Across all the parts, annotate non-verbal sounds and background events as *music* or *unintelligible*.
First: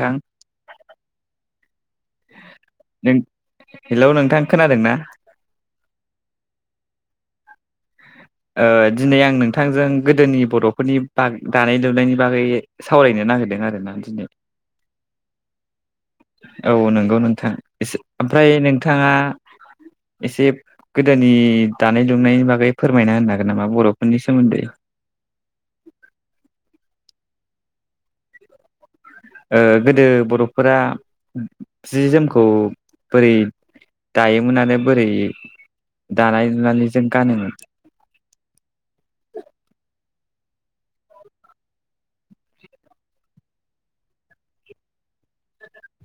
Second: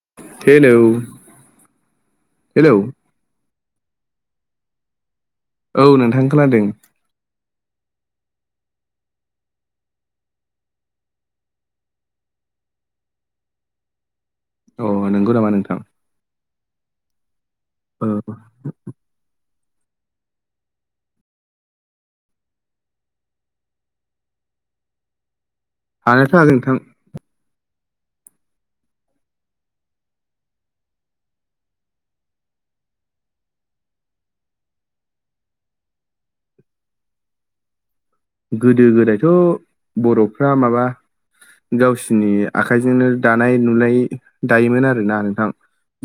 ओं hello hello नों hello नोंथां खोनादों ना औ नोंथां खोनदों ओ दिनै आं नोंथांजों गोदोनि बर'फोरनि बाग दानाय लुनायनि बागै सावरायनो नागिरदों आरोना दिनै अ नंगौ नामा नोंथां औ नंगौ नोंथां एसे औ ओमफ्राय नोंथाङा एसे गोदोनि दानाय लुनायनि बागै फोरमायना होनो हागोन नामा बर'फोरनि सोमोन्दै हानायाथ' हागोन नोंथां गोदो बर'फोरा जि जोमखौ बोरै दायोमोन आरो बोरै दानाय लुनानैजों गानोमोन गोदो गोदायथ' बर'फ्रा माबा गावसिनि आखाइजोंनो दानाय लुनाय दायोमोन आरोना नोंथां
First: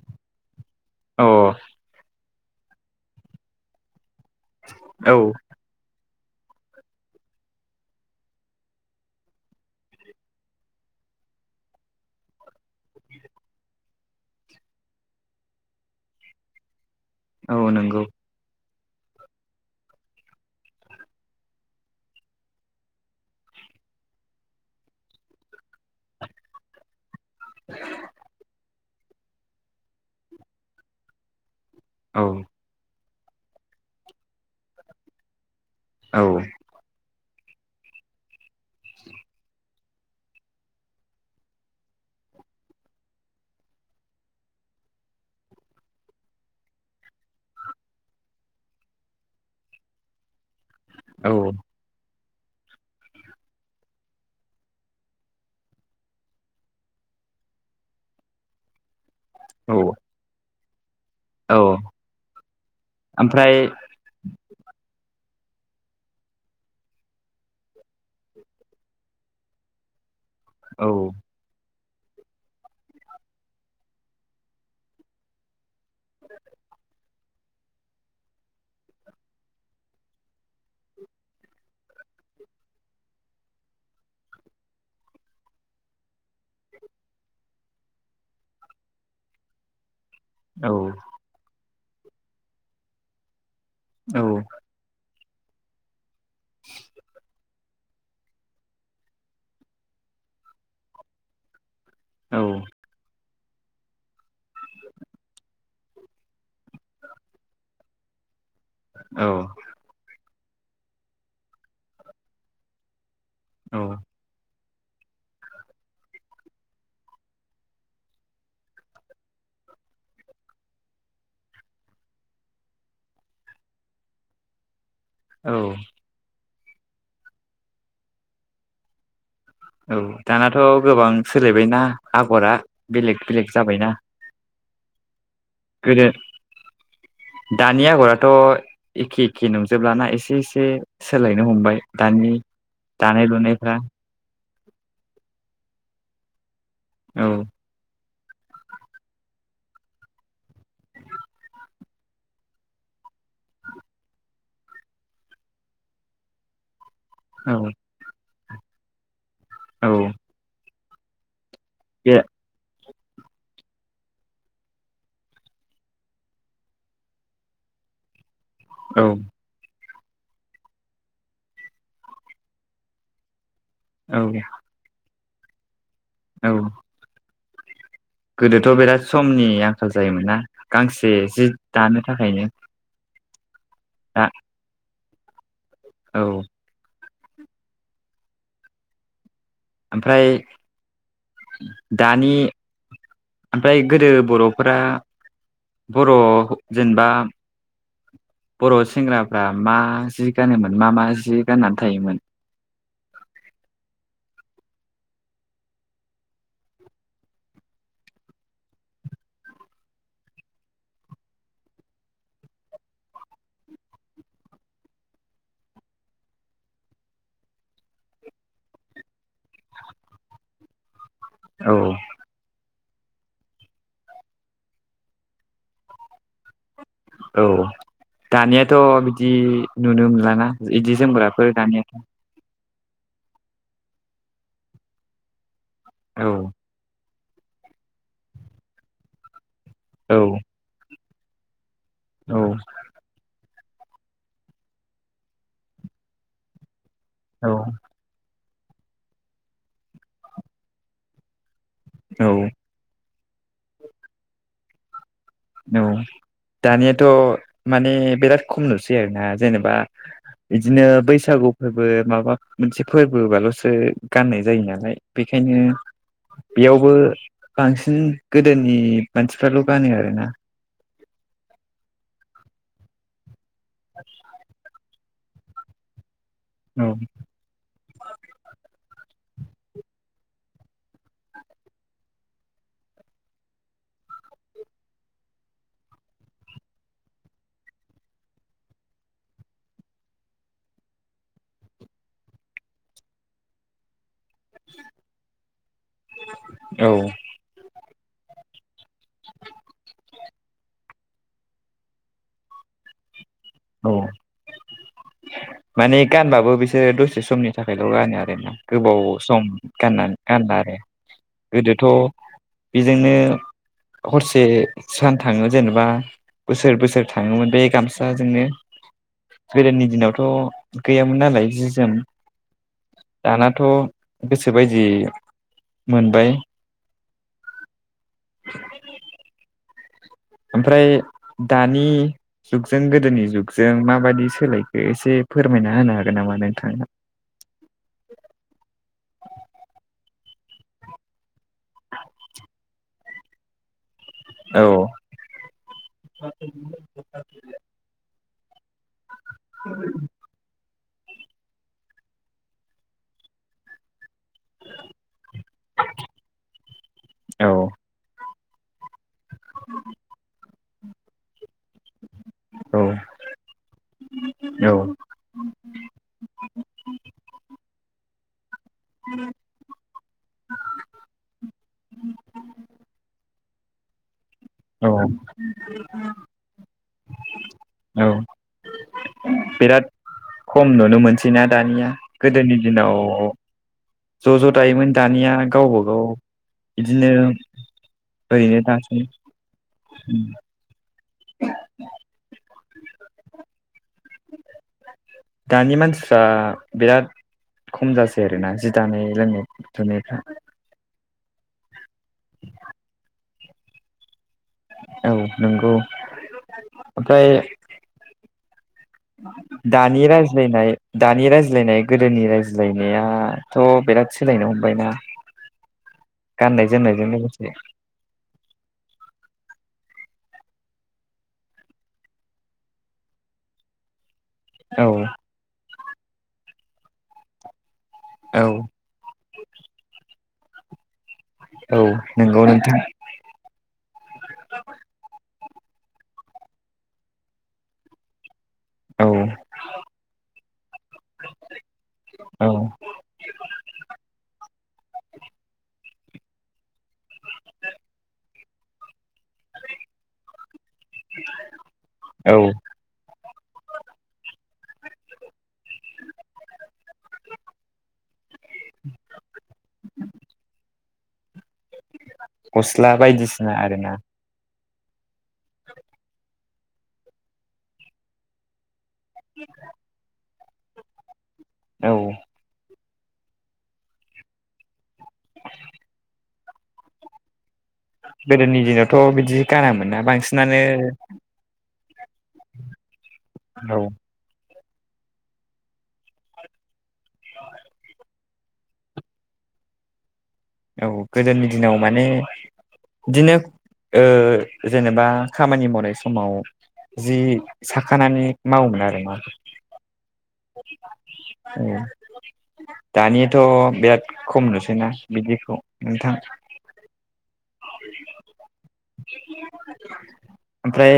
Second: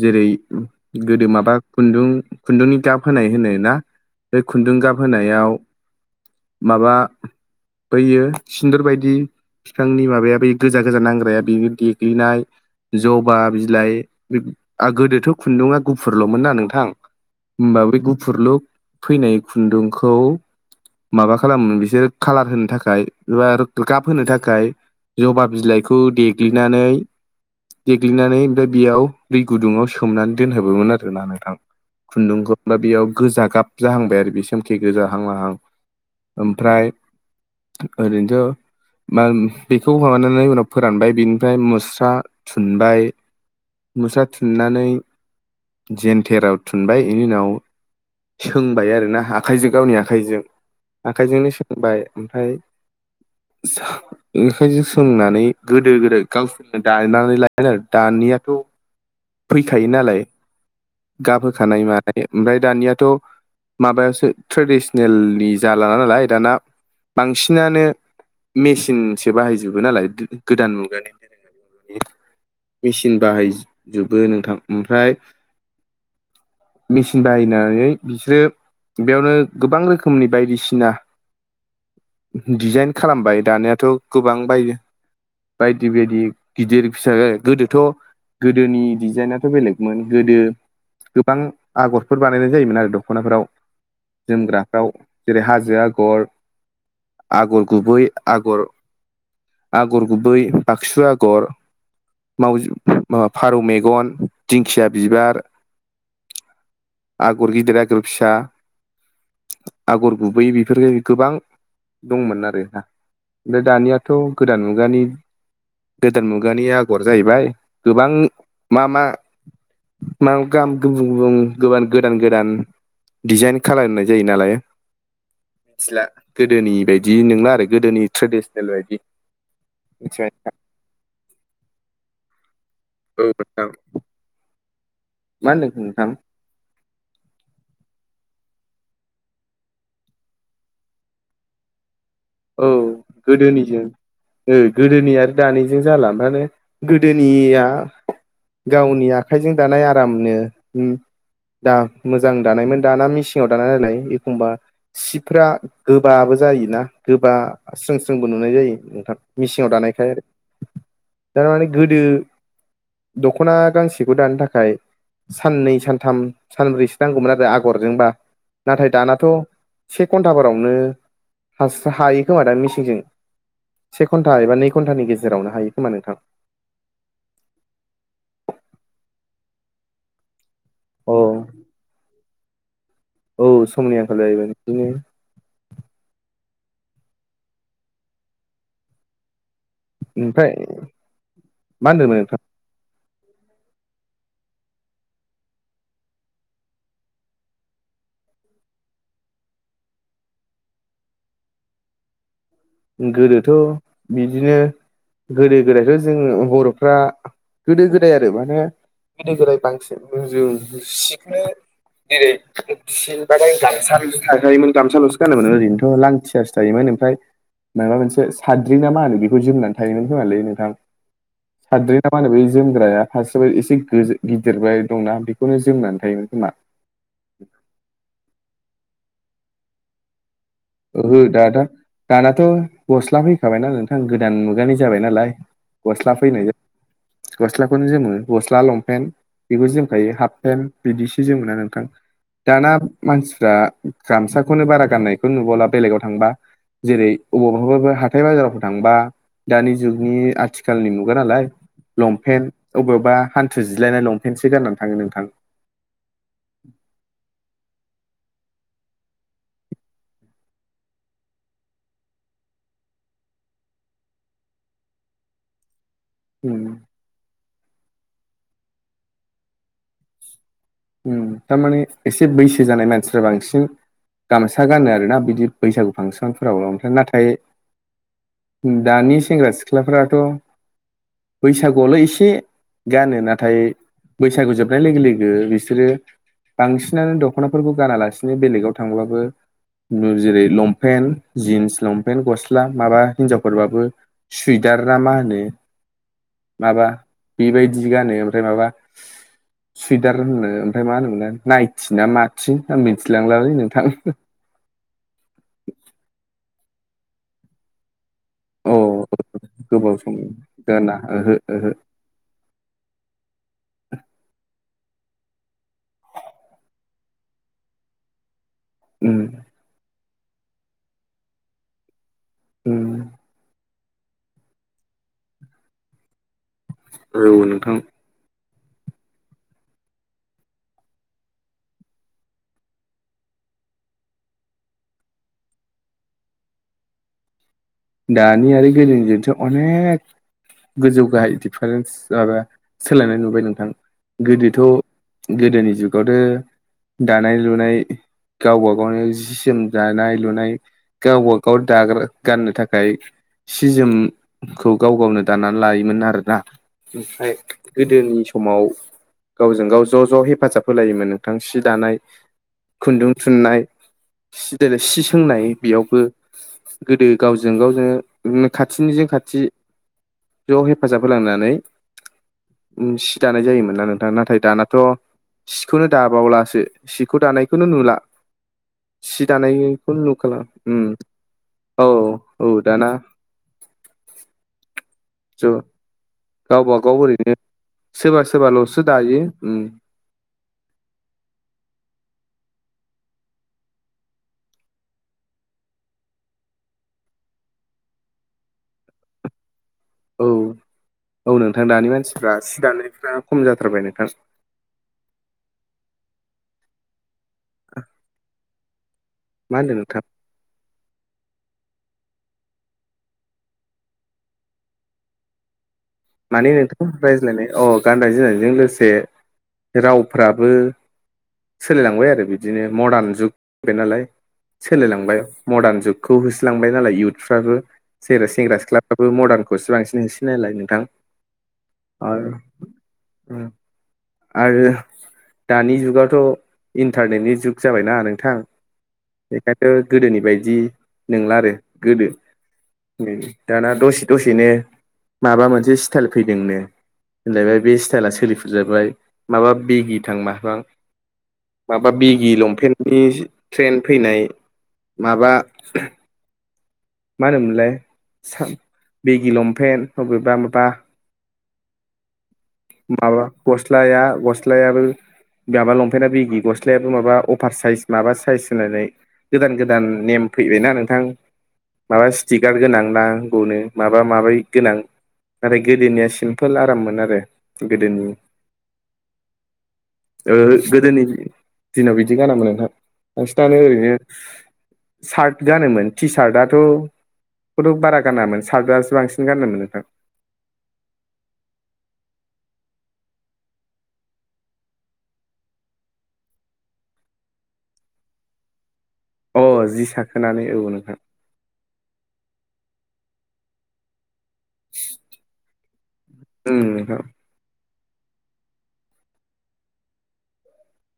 जेरै अ गोदो माबा खुन्दुं खुन्दुंनि गाब होनाय होनो ना बे खुन्दुं गाब औ होनायाव माबा बैयो सिन्दर बायदि बिफांनि माबाया बे गोजा गोजा नांग्राया बेयो देग्लिनाय जबा बिलाइ गोदोथ' खुन्दुङा गुफुरल'मोन ना नोंथां औ होमबा बेै नंगौ गुफुरलु फैनाय खुन्दुंखौ माबा खालामो बिसोर खालार होनो थाखाय एबा गाब होनो थाखाय जबा बिलाइखौ देग्लिनानै देग्लिनानै ओमफ्राय बेयाव दै गुदुङाव सोमनानै दोनहाबोमोन आरोना नोंथां औ खुन्दुंखौ बेयाव गोजा गाब जाहांबाय आरो बे सोमखे गोजाहां माहां। औ ओमफ्राय ओरैनोथ' मा बेखौ माबानानै उनाव फोरानबाय बिनिफ्राय मुस्रा थुनबाय। मोसा्रा थुननानै जेन्थेराव थुनबाय बेनि उनाव सोंबाय आरोोना आखाइजों गावनि आखाइजों आखाइजोंनो औ सों बुंबाय ओमफ्राय ओंखायनो सोंनानै गोदो गोदाय गावसोरनो दानानै लाय आरो दानियाथ' औ फैखायो नालाय औ गाबहोखानाय मानाय ओमफ्राय दानियाथ' ओमफ्राय माबायासो ट्रेडिसनेलनि जाला ना नालाय दाना बांसिनानो मेसिनसो बाहायजोबो नालाय गोदान औ मुगानिनो मेचिन बाहायजोबो नोंथां ओमफ्राय मेचिन बाहायनानै बिसोरो बेयावनो गोबां रोखोमनि बायदिसिना दिडजाइन खालामबाय दानिाथ' गोबां बायो बायदि बायदि गिदिर फिसा गोदोथ' गोदोनि डिजाइनाथ' बेलेग। गोदो औ गोबां आगरफोर बानायनाय जायोमोन आरो दख'नाफोराव औ जोमग्रा। आव जेरै हाजो आगर *inaudible* आगर गुबै आगर आगर गुबै बाक्सु आगर औ मावजाब फारौ मेगन दिंखिया बिबार आगर गिदिर आगर फिसा औ आगर गुबैयै बेफोरखाय गोबां दंमोन आरोा ओमफ्राय दानियाथ' गोदान मुगानि गोदान मुगानि आगर जाहैबाय गोबां मा मा मा गाहाम गुबुं गुबुं गोबां गोदान गोदान डिजाइन खालामनाय जायो नालाय। औ मिथिला गोदोनि बायदि नोंला आरो गोदोनि ट्रेडिसनेल बायदि औ मिथिबाय दानाथ' गोबां सोलायबायना आगरा बेलेग बेलेग नोंथां औ नोंथां जाबायना। मा होनदों गोदो नोंथां? दानि आगरथ' एखे एखे नुजोबलाना एसे एसे सोलायनो हमबाय दानि औ दानाय लुनायफ्रा गोदोनिजों गोदोनि आरो दानिजों जाला ओफ्रायानो औ गोदोनिया गावनि आखाइजों दानाय आरामनो दा मोजां दानायमोन दाना मेसिंङाव दानाय नालाय एखमबा सिफ्रा गोबाबो जायोना? गोबा औ स्रों स्रोंबो नुनाय जायो नोंथां मिेसिङाव औ दानायखाय आरो थारमाने गोदो बे दख'ना गांसेखौ दानो थाखाय साननै सानथाम सानब्रैसो नांगौमोन आरो आगरजोंबा नाथाय औ दानाथ' से घन्टाफोरावनो हायो खोमा दा मिेसिंजों से औ घन्टा एबा नै घन्टानि गेजेरावनो हायो खोमा नोंथां। औ गोदोथ' बिराद समनि आंखाल जायोमोन ना गांसे औ जि दानो थाखायनो औ समनि आंखाल दा जाहैबाय बिदिनो औ ओमफ्राय मा होनदोंमोन दानि नोंथां ओमफ्राय गोदो बर'फोरा बर' जेनेबा बर' सेंग्राफ्रा मा जि गानोमोन मा मा जि गाननानै थायोमोन। गोदोथ' बिदिनो गोदो गोदायथ' जोङो बरर'फ्रा गोदो गोदाय आरो माने गोदो गोदाय बांसिन जों सिखनो जेरै फिनबाथाय गामसाल'सो थाखायोमोन गामसाल'सो गानोमोन ओरैनोथ' लांथियासो थायोमोन ओमफ्राय माबा मोनसे साद्रि ना मा होनो बेखौ जोमनानै थायोमोन होआलै नोंथां औ साद्रि नाम मा होनो बै जोमग्राया हारसे एसे गिदिरबाय दंना बेखौनो जोमनानै थायोमोन खोमा औ दानियाथ' बिदि नुनो मोनलाना बिदि ओहो जोमग्राफोर दाना दानिया दानाथ' गस्ला फैखाबायना नोंथां गोदान मुगानि जाबाय नालाय गस्ला औ फैनाय गस्लाखौनो जोमो गस्ला लंपेन्ट बेखौ जोमखायो औ हाफपेन्ट बिदिसो जोमोना नोंथां औ दाना मानसिफ्रा गामसाखौनो बारा गाननाय खोनो नुबांला बेलेगाव थांबा जेरै औ अबावबाफोर हा हाथथाय बाजारावफोर थांबा दानि जुगनि आथिखालनि मुगा नालाय औ लंपेन्ट अबावबा हान्थु जिलायनाय लंपेन्टसो गाननानै थाङो नोंथां औ दानियाथ' माने बिराद खम नुसै आरोना जेनेबा बिदिनो बैसागु फोरबो माबा मोनसे फोरबोबाल'सो गाननाय जायो नालाय बेखायनो उम बेयावबो बांसिन गोदोनि मानसिफ्राल' गानो आरोना ओम थारमाने एसे बैसो जानाय मानसिफ्रा बांसिन *inaudible* गामसा गानो आरोना बिदि बैसागु फांसनफोरावल' औ ओमफ्राय नाथाय दानि सेंग्रा सिख्लाफथ' बैसागुआवल' एसे गानो नाथाय बैसागु जोबनाय लोगो लोगो बिस बिसोरो बांसिनानो दख'नाफोरखौ गानालासिनो बेलेगाव थांब्लाबो जेरै लंपेन्ट जिन्स लंपेन्ट गस्ला माबा हिनजावफोरबाबो सुइदारना मा होनो माबा औ बेबायदि गानो ओमफ्राय माबा सुइदार होनो ओमफ्राय मा होनो मोनलाय नायथिना माथि आं मिथिलांलालै नों औ माने गानबाबो बिसोरो दसे समनि थाखायल' गानो आरोना अ गोबाव सम गोबाव गाननानै सम गानला आरो गाना ओहो ओहो गोदोथ' बेजोंनो हरसे सान थाङो जेनेबा बोसोर बोसोर थाङोमोन बे गामसाजोंनो *inaudible* उम गोदोनि दिनावथ' गैयामोन नालाय जि जोम उम दानाथ' गोसो बायदि मोनबाय औ नोंथां ओमफ्राय दानि जुगजों गोदोनि जुगजों माबायदि सोलायखो एसे फोरमायना होनो हागोन नामा नोंथां? दानि आरो गदोनिजोंथ' अनेक गोजौ गाहाय दिडिफारेन्स माबा सोलायनाय नुबाय नोंथां औ गोदोथ' गोदोनि जुगावथ दानाय लुनाय गावबा गावनो जि जोम दानाय लुनाय गावबा गाव दाग्रा गाननो थाखाय थाखाय सि जोम खौ गाव गावनो दाननानै लायोमोन आरोना ओमफ्राय औ गोदोनि समाव गावजों गाव ज' ज' हेफाजाब होलायोमोन नोंथां सि दानाय औ खुन्दुं थुननाय औ जेरै सि सोंनाय बेयावबो गोदो गाव जों गाव जोङोनो खाथिनिजों खाथि ज' हेफाजाब होलांनानै सि दानाय जायोमोन नोंथां। नाथाय दाना थ औ सिखौनो दाबावलासो सिखौ दानायखौनो नुला औ सि बिराद दानायखौनो नुखाला खम उम नुनो मोनसैना औ दानिया औ गोदोनि दाना दिनाव ज' ज' दायोमोन दानिया गावबागाव गावबागाव ओरैनो सोरबा सोरबाल'सो दायो उम उम *unintelligible* *unintelligible* दानि मानसिफ्रा बिराद खम जासै आरोना जि दानाय रोंनाय औ औ नोंथां दानि मानसिफ्रा सि दानायफ्रा खम जाथारबाय नोंथां औ नंगौ ओमफ्राय *inaudible* मा होनदों दानि नोंथां राय- रायज्लायनाय दानि रायज्लायनाय गोदोनि रायज्लायनायाथ' बिराद सोलायनो हमबायना *inaudible* माने नोंथां जोमनायजों रायज्लायनाय लोगोसे अ गाननाय जोमनायजों लोगोसे रावफ्राबो सोलायलांबाय आरो बिदिनो मडार्न जुग जाबाय नालाय औ सोलायलांबाय मडार्न जुगखौ होसोलांबाय नालाय युथफ्राबो जेरै औ सेंग्रा सिख्ला फ्राबो मरदारखौसो बांसिन होसोयो नालाय नोंथां औ नंगौ नोंथां। उम आरो दानि जुगाथ' इन्टारनेटनि जुग जाबायना नोंथां औ बेखायथ' गोदोनि बायदि नंला आरो गोदो औ दाना दसे दसेनो माबा मोनसे स्टाइल फैदोंनो होनलायबाय बे स्टाइला सोलिफनलायबाय माबा बेगि थां माथां माबा बिगि औ लंपेन्टनि ट्रेन फैनाय माबा मा होनोमोनलाय बिगि लंपेन्ट बबेबा माबा *inaudible* माबा बायदिसिना आरोना गस्लाया गस्लायाबो माबा लंपेन्टआ बिगि गस्लायाबो माबा अफार साइस माबा साइज होनलायनाय गोदान गोदान नेम फैबायना नोंथां औ माबा स्टिगार गोनां नांगौनो माबा माबि गोनां नाथाय गोदोनिया सिमपोल आराममोन आरो गोदोनि गोदोनि दिनावथ' बिदि गारामोनना ओ बांसिनानो गोदोनि दिनाव बिदि गानामोन नोंहा बांसिनानो औ ओरैनो सार्ट गानोमोन टि सार्टआथ' बेखौथ' बारा गानामोन सतजाजारासो बांसिन गानोमोन नोंथां औ गोदोनि दिनाव माने बिदिनो ओ जेनेबा खामानि मावनाय समाव जि साखानानै मावोमोन आरो मा अ जि साखोनानै औ नोंथां। दानियाथ' बिराद खम नुसैना बिदिखौ नोंथां उम नोंथां ओमफ्राय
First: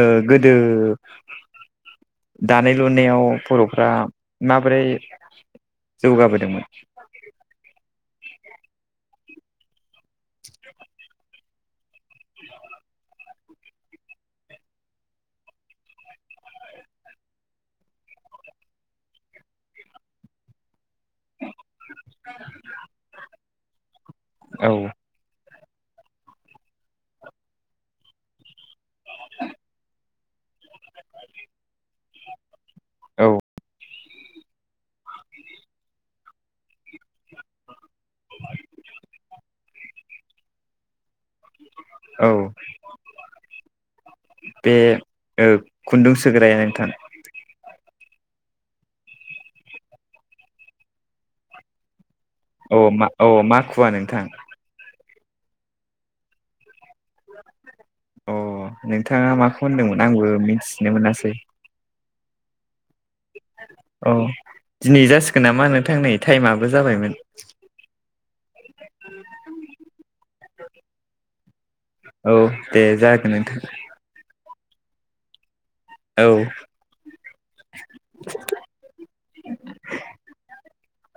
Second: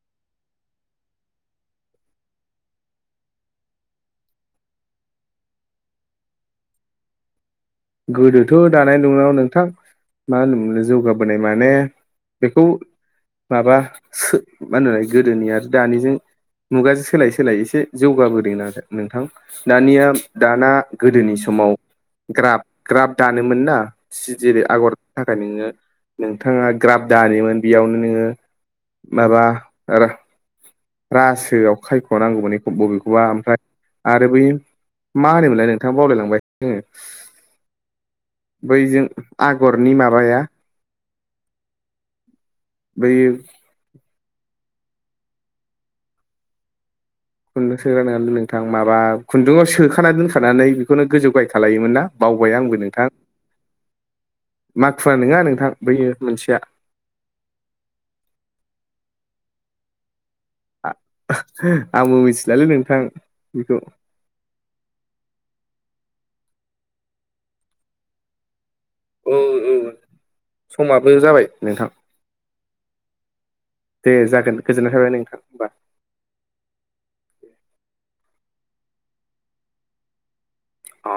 ओ गोदो दानाय लुनायाव बर'फ्रा माबोरै जौगाबोदोंमोन? गोदोथ' दानाय लुनायाव नोंथां मा होनोमोन जौगाबोनाय माने बेखौ माबा मा होनोमोनलाय गोदोनि आरो दानिजों मुगाजों सोलाय सोलाय एसे जौगाबोदों न नोंथां दानिया दाना गोदोनि समाव ग्रा ग्राब दानोमोन ना सि जेरै औ आगर थाखाय नोङो नोंथाङा ग्राफ दानोमोन बेयावनो नोङो माबा आरो रासोआव खायख' नांगौमोन एखौ बबेखौबा औ ओमफ्राय आरो बै मा होनोमोनलाय नोंथां बावलायलांबाय आङो बैजों आगरनि माबाया *inaudible* औ बै बे ओ खुन्दुं सोग्रायाहाय नोंथां खुन्दुं सोग्रा नङालै नोंथां माबा खुन्दुं सोखा दोनखानानै बेखौनो गोजौ गायहाय खालायोमोन ना बावबाय आंबो अ मा नोंथां अ मा माखुवा नोंथां माखुवा नङा नोंथां बैयो मोनसेया अ नोंथाङा माखौ होनदोंमोन आंबो मिथिनो मोनासै आंबो मिथिलालै नोंथां बेखौ औ दिनै जासिगोन नामा नोंथांनै टाइमआबो जाबायमोन। औ औ समाबो जाबाय नोंथां। औ दे जागोन नोंथां। दे जागोन गोजोननाय थाबाय नोंथां ओमबा। औ अ